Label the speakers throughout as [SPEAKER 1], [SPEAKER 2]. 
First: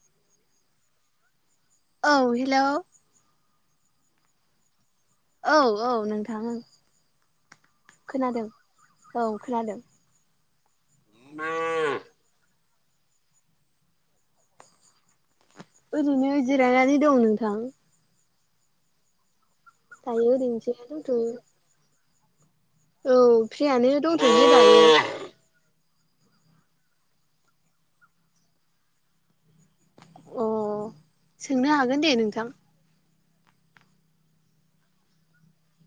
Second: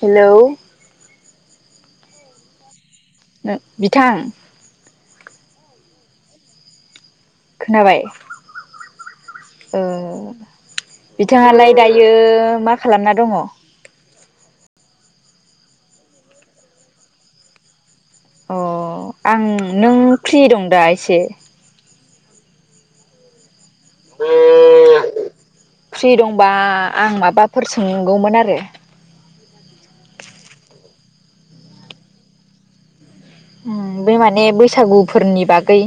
[SPEAKER 1] हेल'।
[SPEAKER 2] औ हेल'।
[SPEAKER 1] नो बिथां।
[SPEAKER 2] औ औ नोंथाङो।
[SPEAKER 1] खोनाबाय।
[SPEAKER 2] खोनादों।
[SPEAKER 1] बिथाङालाय दायो मा खालामना दङ?
[SPEAKER 2] ओरैनो जिरायनानै दं नोंथां।
[SPEAKER 1] अ आं नों
[SPEAKER 2] दायो
[SPEAKER 1] फ्रि
[SPEAKER 2] ओरैनो
[SPEAKER 1] दं दा
[SPEAKER 2] जिरायना दंथ'यो
[SPEAKER 1] एसे।
[SPEAKER 2] औ फ्रियानो दंथ' ल
[SPEAKER 1] फ्रि दंबा आं माबाफोर सोंगौमोन आरो?
[SPEAKER 2] अ सोंनो हागोन दे नोंथां।
[SPEAKER 1] बे माने बैसागुफोरनि बागै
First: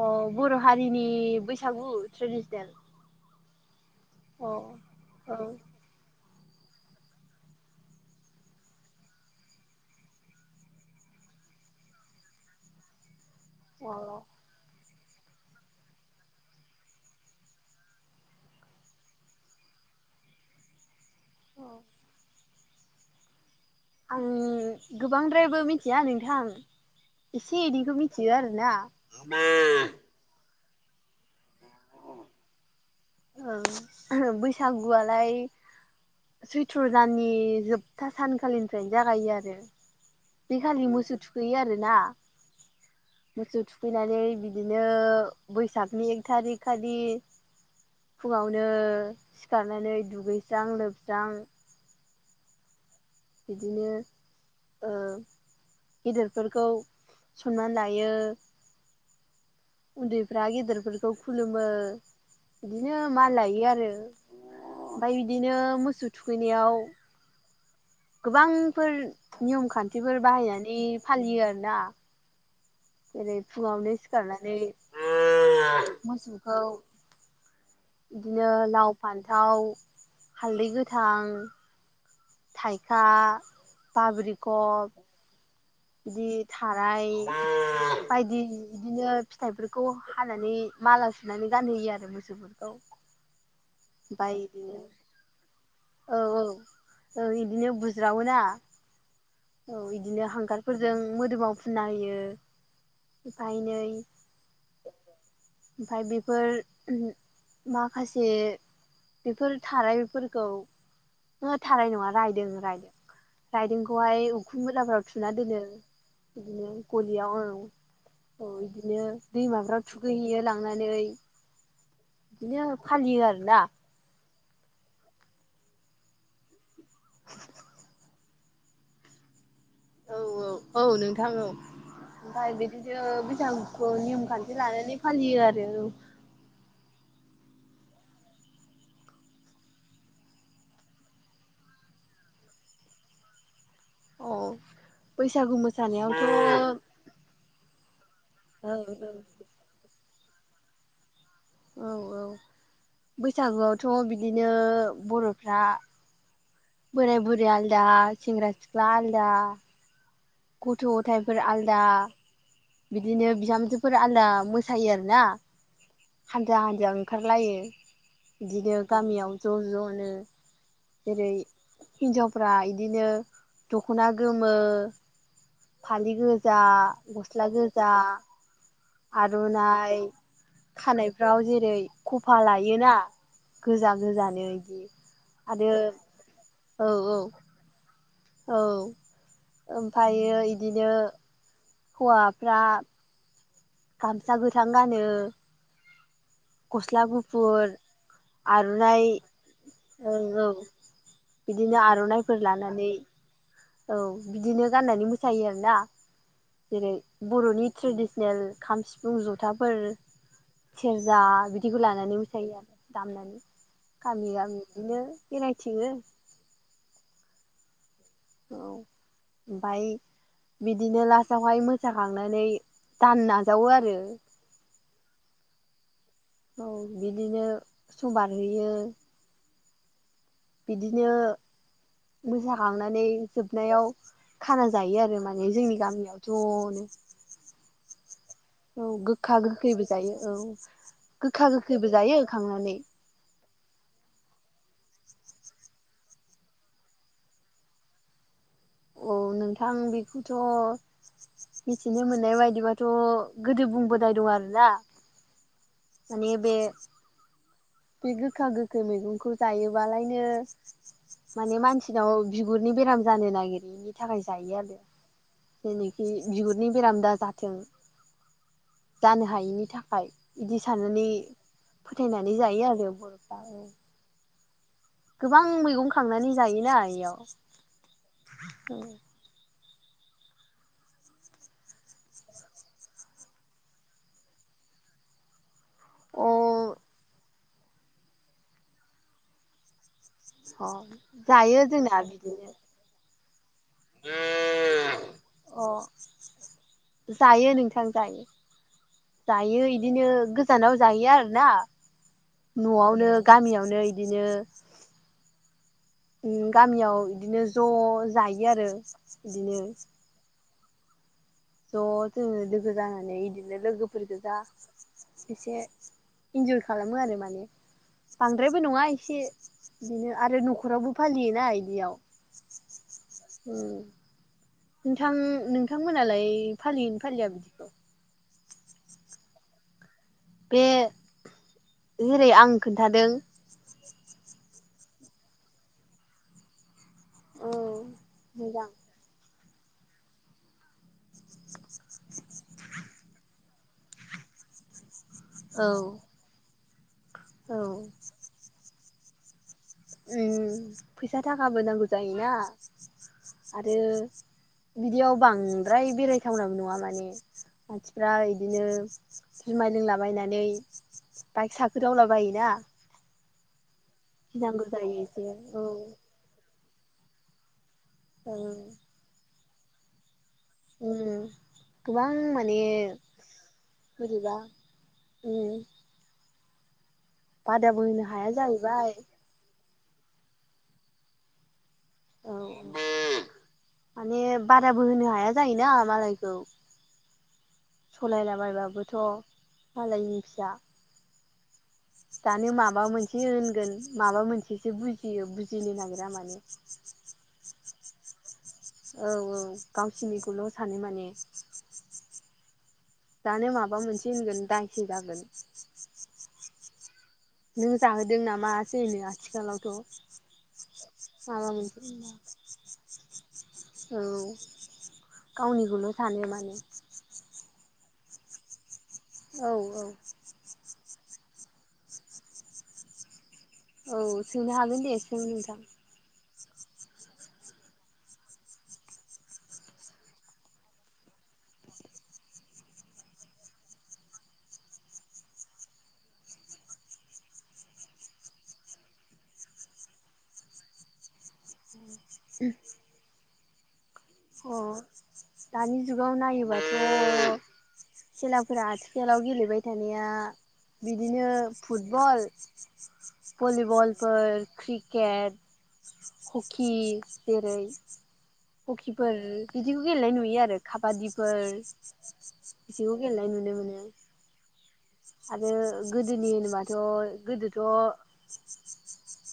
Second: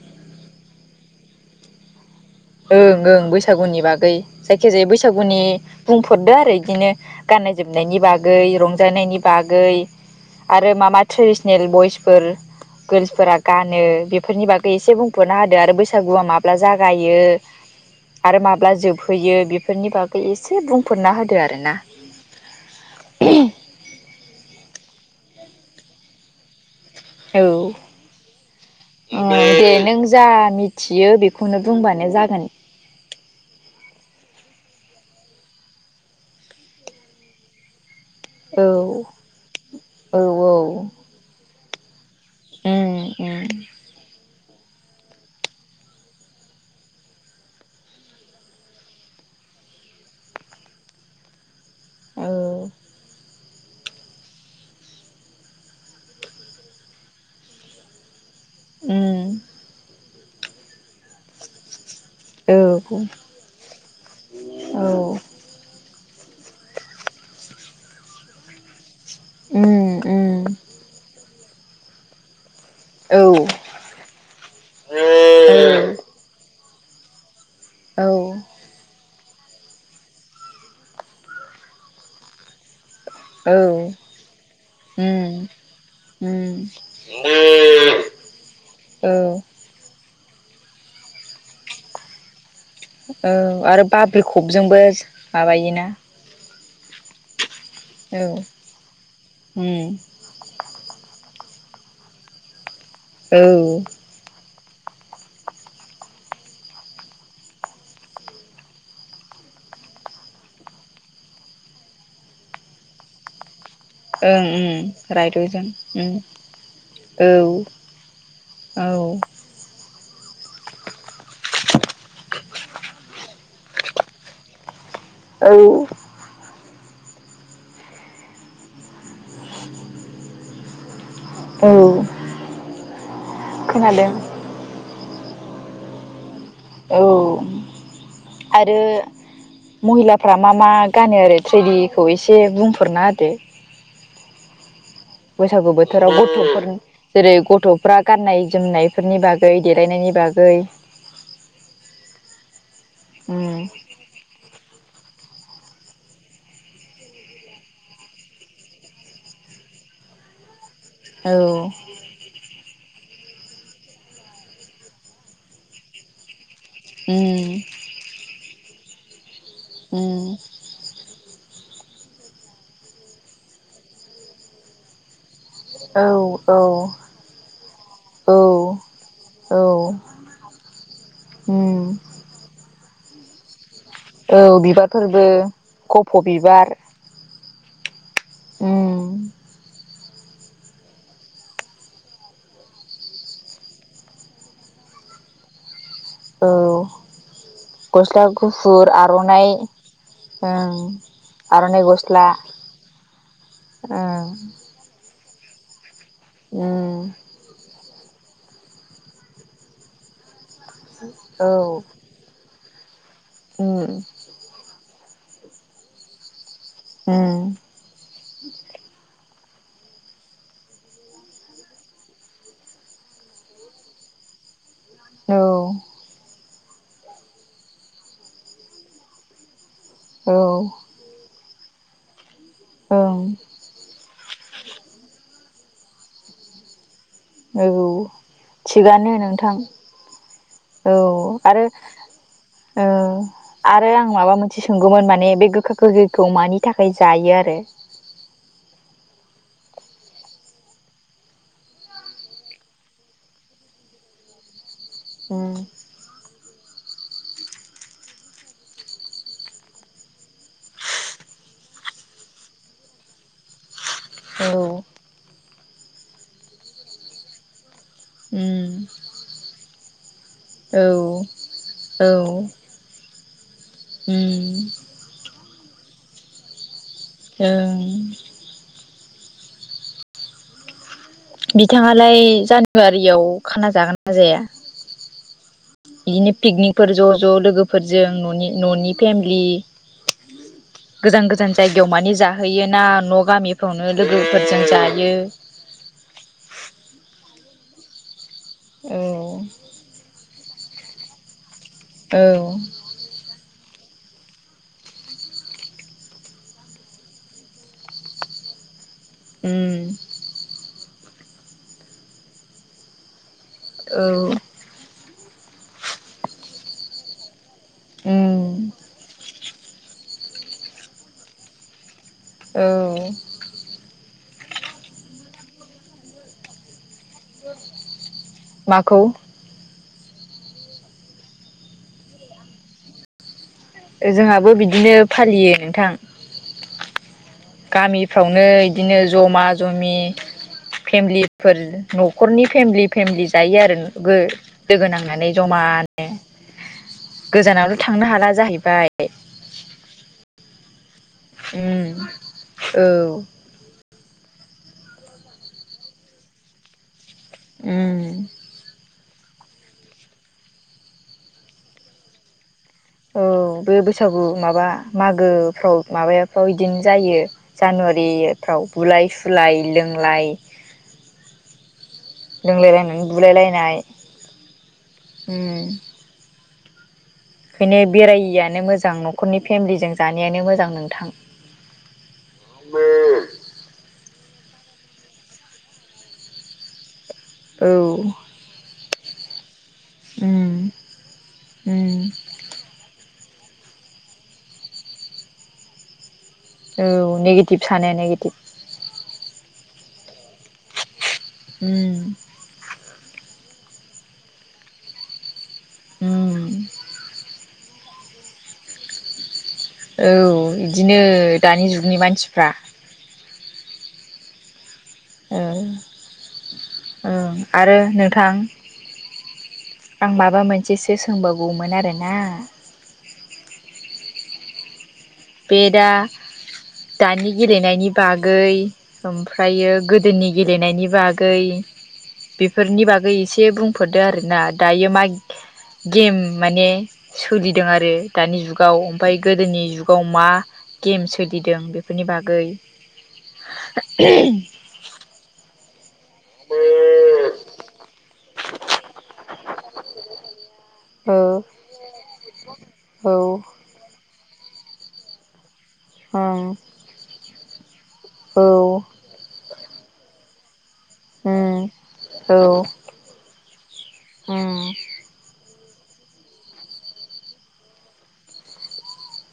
[SPEAKER 2] अ बर' हारिनि बैसागु। ट्रेडिसनेल
[SPEAKER 1] ओं ओं बैसागुनि बागै
[SPEAKER 2] अ
[SPEAKER 1] जायखिजाया बैसागुनि बुंफोररदो आरो। बिदिनो गाननाय जोमनायनि बागै रंजानायनि बागै। आरो मा मा ट्रेडिसनेल बयसफोर गोर्ल्सफोरा? गानो
[SPEAKER 2] औ
[SPEAKER 1] बेफोरनि बागै एसे बुंफ'ना होदो आरो बैसागुआ माब्ला जागायो? आरो माब्ला जोबहैयो बेफोरनि बागै एसे बुं। फुरना होदो आर
[SPEAKER 2] अ
[SPEAKER 1] ना?
[SPEAKER 2] आं गोबांद्रायबो मिथिया नोंथां।
[SPEAKER 1] औ ओ
[SPEAKER 2] एसे एनिखौ मिथियो आरोना।
[SPEAKER 1] थियो बेखौनो बुंबानो जागोन।
[SPEAKER 2] बैसागुआलाय सैथ्र'दाननि जोब था
[SPEAKER 1] औ
[SPEAKER 2] सानखालिनिफ्रायनो जागायो आरो
[SPEAKER 1] औ औ
[SPEAKER 2] बेखालि मोसौ थुखैयो आरोना।
[SPEAKER 1] उम उम
[SPEAKER 2] मोसौ थुखैनानै बिदिनो बैसागनि एक थारिकखालि फुङावनो सिखारनानै दुगैस्रां-लोबस्रां
[SPEAKER 1] औ।
[SPEAKER 2] बिदिनो ओ गेदिरफोरखौ सनमान लायो।
[SPEAKER 1] उम
[SPEAKER 2] उन्दैफ्रा गेदेरफोरखौ खुलुमो।
[SPEAKER 1] औ
[SPEAKER 2] बिदिनो माल लायो आरो ओमफ्राय
[SPEAKER 1] उम
[SPEAKER 2] बिदिनो मोसौ थुखैनायाव गोबांफोर नियम खान्थिफोर
[SPEAKER 1] उम
[SPEAKER 2] बाहायनानै फालियो आरोना।
[SPEAKER 1] औ
[SPEAKER 2] जेरै फुङावनो सिखारनानै मोसौखौ
[SPEAKER 1] औ
[SPEAKER 2] बिदिनो लाव फान्थाव हालदै गोथां थाइखा
[SPEAKER 1] औ
[SPEAKER 2] बाब्रिकप
[SPEAKER 1] उम
[SPEAKER 2] बिदि थाराय
[SPEAKER 1] उम
[SPEAKER 2] बायदि
[SPEAKER 1] औ
[SPEAKER 2] बिदिनो फिथाइफोरखौ हानानै माला सुनानै गानहोयो आरो मोसौफोरखौ
[SPEAKER 1] औ आरो बाबलि
[SPEAKER 2] ओमफ्राय बिदिनो
[SPEAKER 1] खबजोंबो माबायोना
[SPEAKER 2] औ औ औ इदिनो
[SPEAKER 1] औ
[SPEAKER 2] बुज्रावो ना
[SPEAKER 1] उम
[SPEAKER 2] औ इदिनो हांगारफोरजों मोदोमाव फुनना होयो।
[SPEAKER 1] औ
[SPEAKER 2] ओमफाय नै
[SPEAKER 1] ओं
[SPEAKER 2] ओमफ्राय बेफोर माखासे बेफोर थारायफोरखौ थाराय नङा रायदों रायदों रायदोंखौ बेहाय उखुम
[SPEAKER 1] उम
[SPEAKER 2] मुदाफोराव थुना दोनो
[SPEAKER 1] रायद'जों उम
[SPEAKER 2] बिदिनो गलियाव औ अ
[SPEAKER 1] औ
[SPEAKER 2] बिदिनो दैमाफोराव थुगैहैयो लांनानै बिदिनो फालियो आरोना
[SPEAKER 1] औरै
[SPEAKER 2] औ औ औ नों थां
[SPEAKER 1] औ
[SPEAKER 2] ओमफ्राय बिदिनो बिथांखौ
[SPEAKER 1] खोनादों
[SPEAKER 2] नियम खान्थि लानानै फालि आरो औ।
[SPEAKER 1] औ औ आरो। महिलाफ्रा मा मा गानो आरो ट्रेडिखौ एसे बुंफोरना होदो।
[SPEAKER 2] औ।
[SPEAKER 1] बैसागु बोथोराव गथ'फोर जेरै गथ'फ्रा गाननाय
[SPEAKER 2] औ
[SPEAKER 1] जोमनायफोरनि बागै देलायनायनि बागै
[SPEAKER 2] औ औ
[SPEAKER 1] उम
[SPEAKER 2] बैसागुआवथ' बिदिनो बर'फ्रा बोराय बुरि आलदा सेंग्रा-सिख्ला आलदा गथ' गथायाइफोर
[SPEAKER 1] औ
[SPEAKER 2] आलदा बिदिनो बिहामजोफोरा आलदा मोसायो आरो ना हान्जा हान्जा
[SPEAKER 1] उम
[SPEAKER 2] ओंखारलायो बिदिनो गामियाव ज' ज'नो
[SPEAKER 1] उम
[SPEAKER 2] जेरै हिन्जावफ्रा इदिनो दख'ना गोमो
[SPEAKER 1] औ
[SPEAKER 2] फालि
[SPEAKER 1] औ
[SPEAKER 2] गोजा गस्ला गोजा
[SPEAKER 1] औ औ
[SPEAKER 2] आर'नाइ खानायफ्राव जेरै
[SPEAKER 1] उम
[SPEAKER 2] खफा लायोना गोजा गोजानो
[SPEAKER 1] औ
[SPEAKER 2] बिदि
[SPEAKER 1] बिबारफोरबो
[SPEAKER 2] आरो
[SPEAKER 1] गफ' बिबार
[SPEAKER 2] औ औ औ
[SPEAKER 1] उम
[SPEAKER 2] ओमफायो बिदिनो हौवाफ्रा गामसा गोथां गानो।
[SPEAKER 1] औ
[SPEAKER 2] गस्ला गुफुर
[SPEAKER 1] गस्ला गुफुर आर'नाइ
[SPEAKER 2] ओं औ
[SPEAKER 1] ओं।
[SPEAKER 2] बिदिनो
[SPEAKER 1] आर'नाइ गस्ला
[SPEAKER 2] आर'नाइफोर लानानै। औ
[SPEAKER 1] ओं
[SPEAKER 2] बिदिनो गाननानै मोसायो आरोना जेरै
[SPEAKER 1] उम
[SPEAKER 2] बर'नि ट्रेडि। सेल खाम सिफुं जथाफोर सेरजा
[SPEAKER 1] औ
[SPEAKER 2] बिदिखौ लानानै मोसायो आरो। दामनानै
[SPEAKER 1] उम
[SPEAKER 2] गामि गामि बिदिनो बेरायथिङो।
[SPEAKER 1] हम।
[SPEAKER 2] औ बाय। बिदिनो लास्टावहाय मोसाखांनानै दान नाजावो आरो।
[SPEAKER 1] औ।
[SPEAKER 2] औ बिदिनो समबार होयो।
[SPEAKER 1] औ
[SPEAKER 2] बिदिनो। मोसाखांनानै
[SPEAKER 1] ओं
[SPEAKER 2] जोबनायाव खाना जायो आरो माने जोंनि गामियाव ज'नो।
[SPEAKER 1] ओरु।
[SPEAKER 2] औ गोखा गोखैबो जायो औ।
[SPEAKER 1] औ
[SPEAKER 2] गोखा
[SPEAKER 1] आरो
[SPEAKER 2] गोखैबो जायो खांनानै।
[SPEAKER 1] ओ आरो आं माबा मोनसे सोंगौमोन माने बे गोखा गोखैखौ मानि थाखाय जायो आरो। [inaudible]
[SPEAKER 2] औ नोंथां बेखौथ'। मिथिनो मोननाय बायदिबाथ' गोदो बुंबोदाय दं आरोना।
[SPEAKER 1] उम।
[SPEAKER 2] माने बे। बे गोखा गोखै मैगंखौ जायोबालायनो। माने मानसिनाव बिगुरनि बेराम जानो नागिर। बेनि थाखाय
[SPEAKER 1] औ
[SPEAKER 2] जायो आरो जेनोखि बिगुरनि बेरामदा जाथों।
[SPEAKER 1] उम
[SPEAKER 2] जानो हायिनि थाखाय। बिदि साननानै
[SPEAKER 1] औ
[SPEAKER 2] फोथायनानै जायो आरो बर'फ्राबो।
[SPEAKER 1] उम
[SPEAKER 2] गोबां मैगं खांनानै जायोना इयाव।
[SPEAKER 1] जों।
[SPEAKER 2] बु
[SPEAKER 1] बिथाङालाय जानुवारियाव खाना जागोन ना जाया?
[SPEAKER 2] अ
[SPEAKER 1] बिदिनो पिकनिकफोर ज' ज' लोगोफोरजों न'नि न'नि फेमिलि।
[SPEAKER 2] अ
[SPEAKER 1] गोजान गोजान
[SPEAKER 2] जायो
[SPEAKER 1] जायगायाव
[SPEAKER 2] जोंना
[SPEAKER 1] मानि
[SPEAKER 2] बिदिनो
[SPEAKER 1] जाहोयोना न'। गामिफ्रावनो लोगोफोरजों जायो।
[SPEAKER 2] अ जायो नोंथां जायो।
[SPEAKER 1] औ
[SPEAKER 2] जायो इदिनो गोजानाव जायो आरो ना।
[SPEAKER 1] औ
[SPEAKER 2] न'आवनो गामियावनो इदिनो। उ गामियाव बिदिनो ज' जायो आरो बिदिनो।
[SPEAKER 1] उम
[SPEAKER 2] ज' जोंङो लोगो जानानै बिदिनो लोगोफोर
[SPEAKER 1] औ
[SPEAKER 2] गोजा। एसे इन्जय खालामो आरो माने
[SPEAKER 1] उम
[SPEAKER 2] बांद्रायबो नङा एसे। बिदिनो आरो न'खरावबो फालियोना बियाव।
[SPEAKER 1] औ
[SPEAKER 2] नोंथां नोंथांमोनालाय फालियैनो फालिया बिदिखौ।
[SPEAKER 1] माखौ।
[SPEAKER 2] बे जेरै आं खोन्थादों।
[SPEAKER 1] ओ जोंहाबो बिदिनो फालियो नोंथां।
[SPEAKER 2] औ
[SPEAKER 1] गामिफ्रावनो
[SPEAKER 2] मोजां
[SPEAKER 1] इदिनो जमा जमि फेमिलिफोर न'खरनि फेमिलि फेमिलि जायो आरो गो दोगोनांना। होननानै
[SPEAKER 2] औ
[SPEAKER 1] जमानो।
[SPEAKER 2] औ
[SPEAKER 1] गोजानावल' थांनो हाला जाहैबाय।
[SPEAKER 2] फैसा थाखाबो नांगौ
[SPEAKER 1] उम
[SPEAKER 2] जायोना
[SPEAKER 1] औ
[SPEAKER 2] आरो। बिदियाव बांद्राय बेरायथावनाबो नङा माने
[SPEAKER 1] उम
[SPEAKER 2] मानसिफ्रा इदिनो जुमाय लोंलाबायनानै बाइक साखोदावला बायोना।
[SPEAKER 1] औ बे बैसागु
[SPEAKER 2] गिनांगौ
[SPEAKER 1] माबा
[SPEAKER 2] जायो एसे औ
[SPEAKER 1] मागोफ्राव माबाफ्राव बिदिनो जायो।
[SPEAKER 2] औ
[SPEAKER 1] जानुवारिफ्राव बुलाय सुलाय लोंलाय
[SPEAKER 2] ओम गोबां माने
[SPEAKER 1] लोंलायलायनानै बुलायलायनाय
[SPEAKER 2] बोरैबा उम
[SPEAKER 1] ओंखायनो
[SPEAKER 2] बादाबो होनो हाया
[SPEAKER 1] बेरायैआानो
[SPEAKER 2] जाहैबाय
[SPEAKER 1] मोजां न'खरनि फेमिलिजों जानायानो मोजां नोंथां।
[SPEAKER 2] औ माने बाराबो होनो हाया जायोना मालायखौ।
[SPEAKER 1] औ उम
[SPEAKER 2] सालायलाबायबाबोथ'। मालायनि फिसा
[SPEAKER 1] उम
[SPEAKER 2] दानो माबा मोन एसे होनगोन माबा मोनसेसो बुजियो बुजिनो नागिरा माने।
[SPEAKER 1] औ नेगेटिभ सानो नेगेटिभ।
[SPEAKER 2] औ औ गावसिनिखौल' सानो माने।
[SPEAKER 1] उम
[SPEAKER 2] दानो माबा मोनसे होनगोन दायसो जागोन।
[SPEAKER 1] उम।
[SPEAKER 2] नों जाहोदों नामासो होनो आथिखालाव।
[SPEAKER 1] औ बिदिनो दानि
[SPEAKER 2] मोनसे
[SPEAKER 1] जुगनि मानसिफ्रा।
[SPEAKER 2] औ
[SPEAKER 1] औ
[SPEAKER 2] गावनिखौल' सानो माने।
[SPEAKER 1] ओं आरो नोंथां
[SPEAKER 2] औ औ
[SPEAKER 1] आं माबा मोनसे सोंनो सोंबावगौमोन आरोना।
[SPEAKER 2] औ सोंनो हागोन दे सों नोंथां।
[SPEAKER 1] बे [inaudible] दानि गेलेनायनि बागै ओमफ्रायो गोदोनि गेलेनायनि बागै बेफोरनि बागै एसे बुंफोरदो आरोना दायो मा गेम माने सोलिदों आरो दानि जुगाव ओमफ्राय गोदोनि जुग गाव मा गेम सोलिदों बेफोरनि बागै।
[SPEAKER 2] अ दानि जुगाव
[SPEAKER 1] औ
[SPEAKER 2] नायोबाथ' खेलाफोरा आथिखालाव गेलेबाय थानाया बिदिनो फुटबल
[SPEAKER 1] औ
[SPEAKER 2] भलिबल फोर क्रिकेट
[SPEAKER 1] ओं
[SPEAKER 2] हकि जेरै
[SPEAKER 1] औ
[SPEAKER 2] फोर बिदिखौ गेलेनाय नुयो आरो। खाबादिफोर
[SPEAKER 1] उम औ
[SPEAKER 2] बिदिखौ गेलेनाय नुनो मोनो।
[SPEAKER 1] उम
[SPEAKER 2] आरो गोदोनि होनोबाथ' गोदोथ'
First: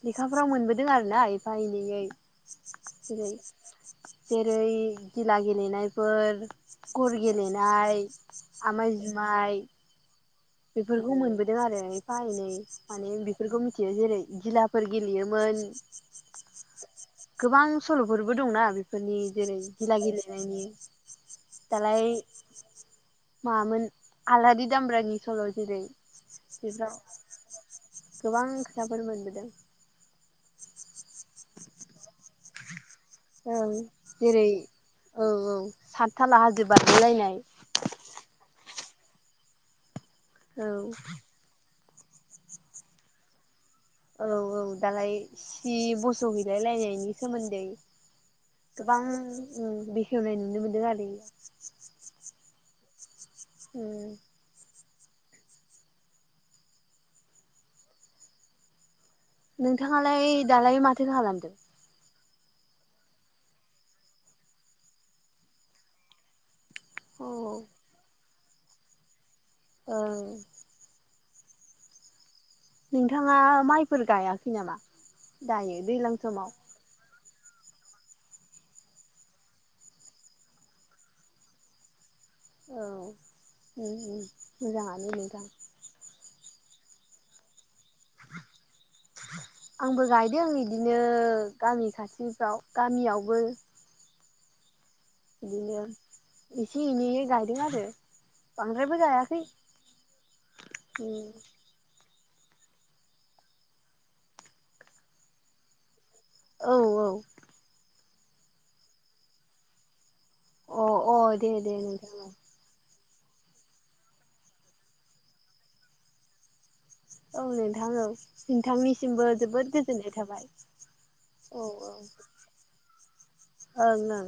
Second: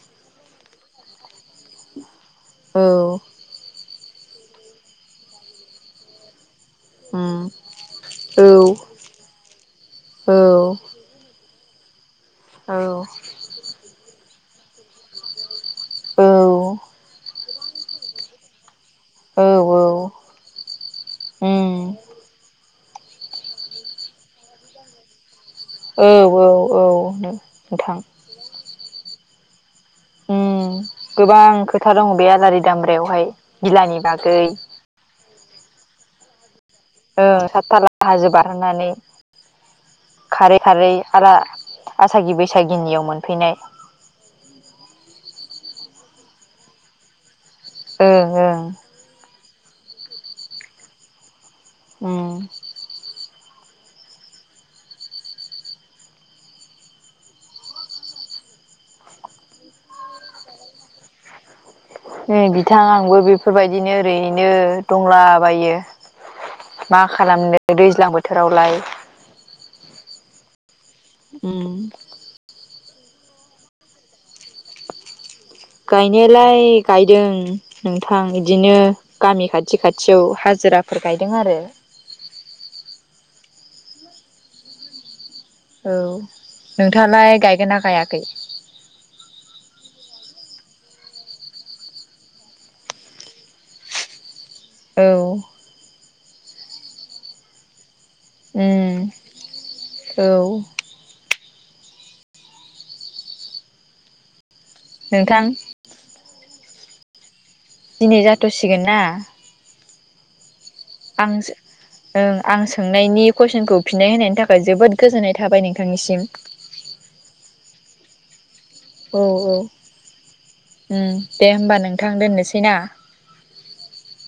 [SPEAKER 2] लेखाफ्राव मोनबोदों आरो ना एफा एनैयै
[SPEAKER 1] औ
[SPEAKER 2] जेरै जेरै गिला गेलेनायफोर गर
[SPEAKER 1] उम
[SPEAKER 2] गेलेनाय
[SPEAKER 1] औ
[SPEAKER 2] आमाय जुमाय
[SPEAKER 1] औ
[SPEAKER 2] बेफोरखौ मोनबोदों आरो एफा एनै
[SPEAKER 1] औ
[SPEAKER 2] माने बेफोरखौ मिथियो जेरै गिलाफोर गेलेयोमोन
[SPEAKER 1] औ
[SPEAKER 2] गोबां सल'फोरबो दंना फोरनि
[SPEAKER 1] औ
[SPEAKER 2] जेरै धिला गेलेनायनि दालाय मामोन आलारि दामब्रानि सल' जेरै
[SPEAKER 1] औ औ औ नों नोंथां
[SPEAKER 2] फोर मोनबोदों।
[SPEAKER 1] ओम गोबां खोथा दङ बे आलारि दामब्रा बेवहाय
[SPEAKER 2] ओं
[SPEAKER 1] गिलानि बागै
[SPEAKER 2] जेरै औ औ सातथाला हाजो बारलायनाय
[SPEAKER 1] सात थाला हाजो बारहोनानै खारै-
[SPEAKER 2] औ
[SPEAKER 1] खारै आरो आसागि- बैसागिनियाव मोनफैनाय
[SPEAKER 2] औ - औ दालाय सि बसहैलाय लायनायनि सोमोन्दै
[SPEAKER 1] ओं ओं
[SPEAKER 2] गोबां बेखेवनाय नुनो मोनदों आरो।
[SPEAKER 1] उम।
[SPEAKER 2] उम। नोंथाङालाय दालाय माथो खालामदों।
[SPEAKER 1] नै बिथां आंबो बेफोर बायदिनो ओरैनो दंला बायो। मा
[SPEAKER 2] अ
[SPEAKER 1] खालामनो दैज्लां बोथोरावलाय।
[SPEAKER 2] औ।
[SPEAKER 1] उम।
[SPEAKER 2] नोंथाङा माइफोर गायाखै नामा। दायो दैज्लां समाव
[SPEAKER 1] गायनायालाय गायदों। नोंथां बिदिनो गामि खाथि- खाथियाव हाजिराफोर गायदों आरो।
[SPEAKER 2] औ मोजाङानो नोंथां।
[SPEAKER 1] औ नोंथाङालाय गायगोनना
[SPEAKER 2] आंबो गायदों बिदिनो गामि खाथिफ्राव गामियावबो
[SPEAKER 1] औ
[SPEAKER 2] बिदिनो एसे एनैै गायदों आरो
[SPEAKER 1] उम
[SPEAKER 2] बांद्रायबो गायाखै
[SPEAKER 1] औ नोंथां।
[SPEAKER 2] औ - औ।
[SPEAKER 1] दिनै जाथ'सिगोनना।
[SPEAKER 2] औ अ अ
[SPEAKER 1] आं ओं आं
[SPEAKER 2] दे दे नोंथां औ
[SPEAKER 1] सोङो सोंनायनि कुइसनखौ फिनाय होनायनि थाखाय जोबोद गोजोन्नाय थाबाय नोंथांनिसिम।
[SPEAKER 2] औ नोंथां औ।
[SPEAKER 1] औ
[SPEAKER 2] नोंथांनिसिमबो
[SPEAKER 1] औ
[SPEAKER 2] जोबोद गोजोननाय थाबाय
[SPEAKER 1] उम दे
[SPEAKER 2] औ
[SPEAKER 1] होमबा
[SPEAKER 2] औ। ओं
[SPEAKER 1] नोंथां दोननोसै ना
[SPEAKER 2] - ओं।